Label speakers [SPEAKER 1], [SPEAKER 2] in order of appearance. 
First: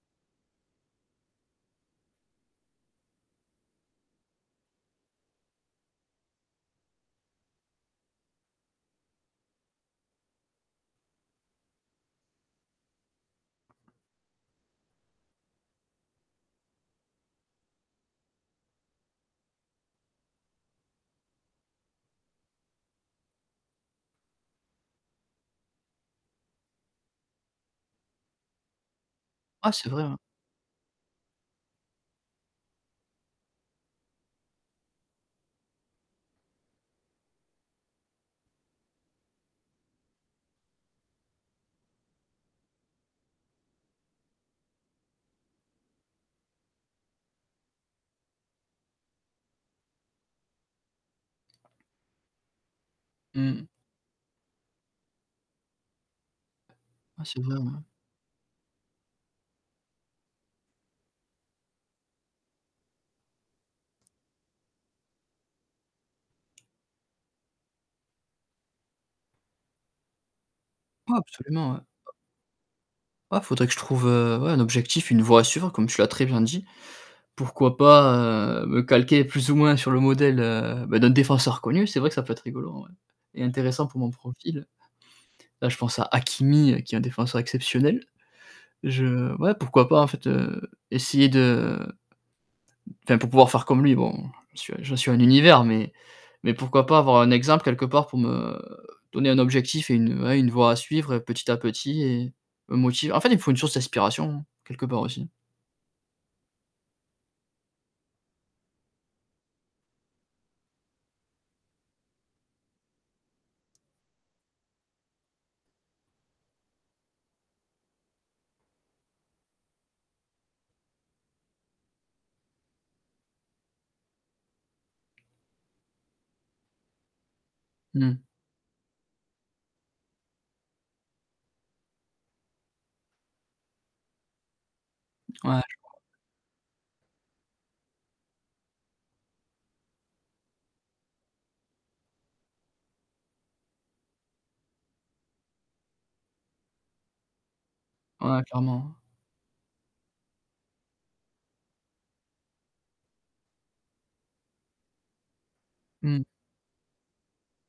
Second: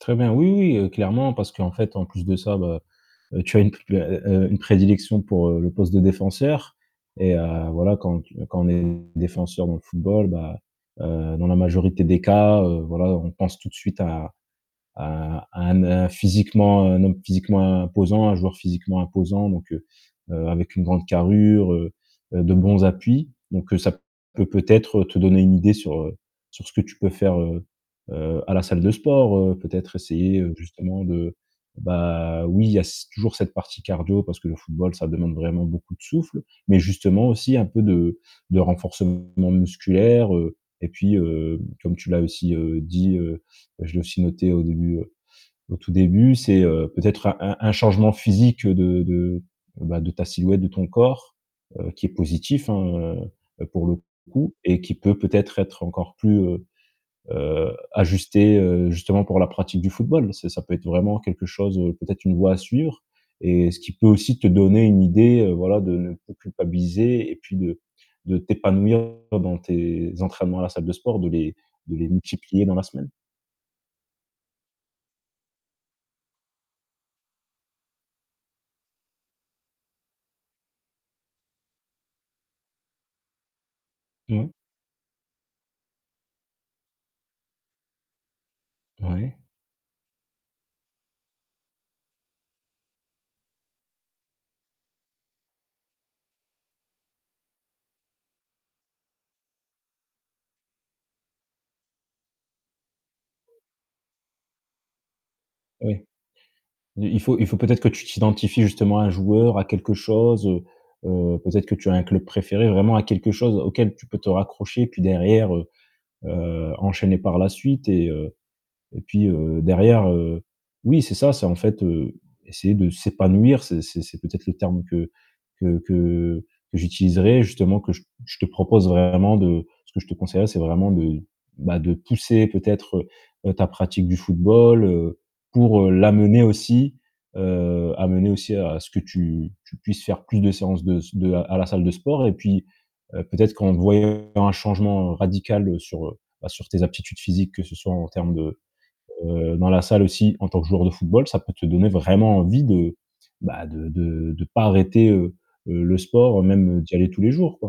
[SPEAKER 1] Très bien, oui, oui, heu, clairement, parce qu'en fait, en plus de ça, bah, heu, tu as une, heu, heu, heu, une prédilection pour le poste de défenseur et heu, voilà, quand tu quand on est défenseur dans le football, bah, heu, dans la majorité des cas, heu, voilà, on pense tout de suite à à à un n physiquement, un homme physiquement imposant. Un joueur physiquement imposant donc heu, heu, avec une grande carrure, heu, heu, de bons appuis donc heu, ça peut peut-être te donner une idée sur, heu, sur ce que tu peux faire, heu, heu, à la salle de sport, heu,
[SPEAKER 2] Ah, c'est
[SPEAKER 1] peut-être
[SPEAKER 2] vrai, hein.
[SPEAKER 1] essayer, heu, justement de bah, oui, il y a c toujours cette partie cardio parce que le football, ça demande vraiment beaucoup de souffle, mais justement aussi un peu de de renforcement musculaire, heu, et puis, heu, comme tu l'as aussi, heu, dit, heu, je l'ai aussi noté au début, heu, au tout début, c'est, heu, peut-être un un un changement physique de de, bah, de ta silhouette de ton corps, heu, qui est positif, hein,
[SPEAKER 2] Mmh.
[SPEAKER 1] heu, pour le coup et qui peut peut-être être encore plus, heu,
[SPEAKER 2] Ouais, c'est vrai
[SPEAKER 1] heu,
[SPEAKER 2] ouais.
[SPEAKER 1] ajusté, heu, justement pour la pratique du football. C'est ça peut être vraiment quelque chose, heu, peut-être une voie à suivre et ce qui peut aussi te donner une idée, heu, voilà, de ne plus culpabiliser et puis de de t'épanouir dans tes entraînements à la salle de
[SPEAKER 2] Ouais,
[SPEAKER 1] sport, de les
[SPEAKER 2] absolument, ouais.
[SPEAKER 1] de les multiplier dans la semaine.
[SPEAKER 2] Ouais, faudrait que je trouve, heu, ouais, un objectif, une voie à suivre comme tu l'as très bien dit. Pourquoi pas, heu, me calquer plus ou moins sur le modèle, heu, ben, d'un défenseur connu. C'est vrai que ça peut être rigolo en vrai, et intéressant pour mon
[SPEAKER 1] Mouais.
[SPEAKER 2] profil. Là, je pense à Hakimi qui est un défenseur exceptionnel. Je
[SPEAKER 1] Ouais.
[SPEAKER 2] ouais, pourquoi pas, en fait, heu, essayer de enfin pour pouvoir faire comme lui, bon, j'en suis à j'en suis à un univers mais mais pourquoi pas avoir un exemple quelque part pour me donner un objectif et une, ouais, une voie à suivre et petit à petit et me motiver. En fait, il me faut une source d'inspiration quelque part aussi.
[SPEAKER 1] Ouais. Il il faut il faut peut-être que tu t'identifies justement à un joueur, à quelque chose, heu, heu, peut-être que tu as un club préféré, vraiment à quelque chose auquel tu peux te raccrocher puis derrière, heu, heu, enchaîner par la suite et heu et puis, heu, derrière, heu oui, c'est ça, c'est, en fait, heu, essayer de s'épanouir. C'est c'est c'est peut-être le terme que que que que j'utiliserai justement que j
[SPEAKER 2] Mmh.
[SPEAKER 1] je te propose vraiment de ce que je te conseillerais, c'est vraiment de, bah, de pousser peut-être, heu, ta pratique du football, heu,
[SPEAKER 2] Ouais, je
[SPEAKER 1] pour, heu,
[SPEAKER 2] vois.
[SPEAKER 1] l'amener aussi, heu, amener aussi à ce que tu tu puisses faire plus de séances de s de à la salle de sport et puis, heu, peut-être qu'en voyant un changement radical sur, heu, bah, sur tes aptitudes physiques, que ce soit en termes
[SPEAKER 2] Ouais,
[SPEAKER 1] de,
[SPEAKER 2] clairement, hein.
[SPEAKER 1] heu, dans la salle aussi en tant que joueur de football. Ça peut te donner vraiment envie de, bah, de de de pas arrêter, heu, heu, le
[SPEAKER 2] Mmh.
[SPEAKER 1] sport, même d'y aller tous les jours, quoi.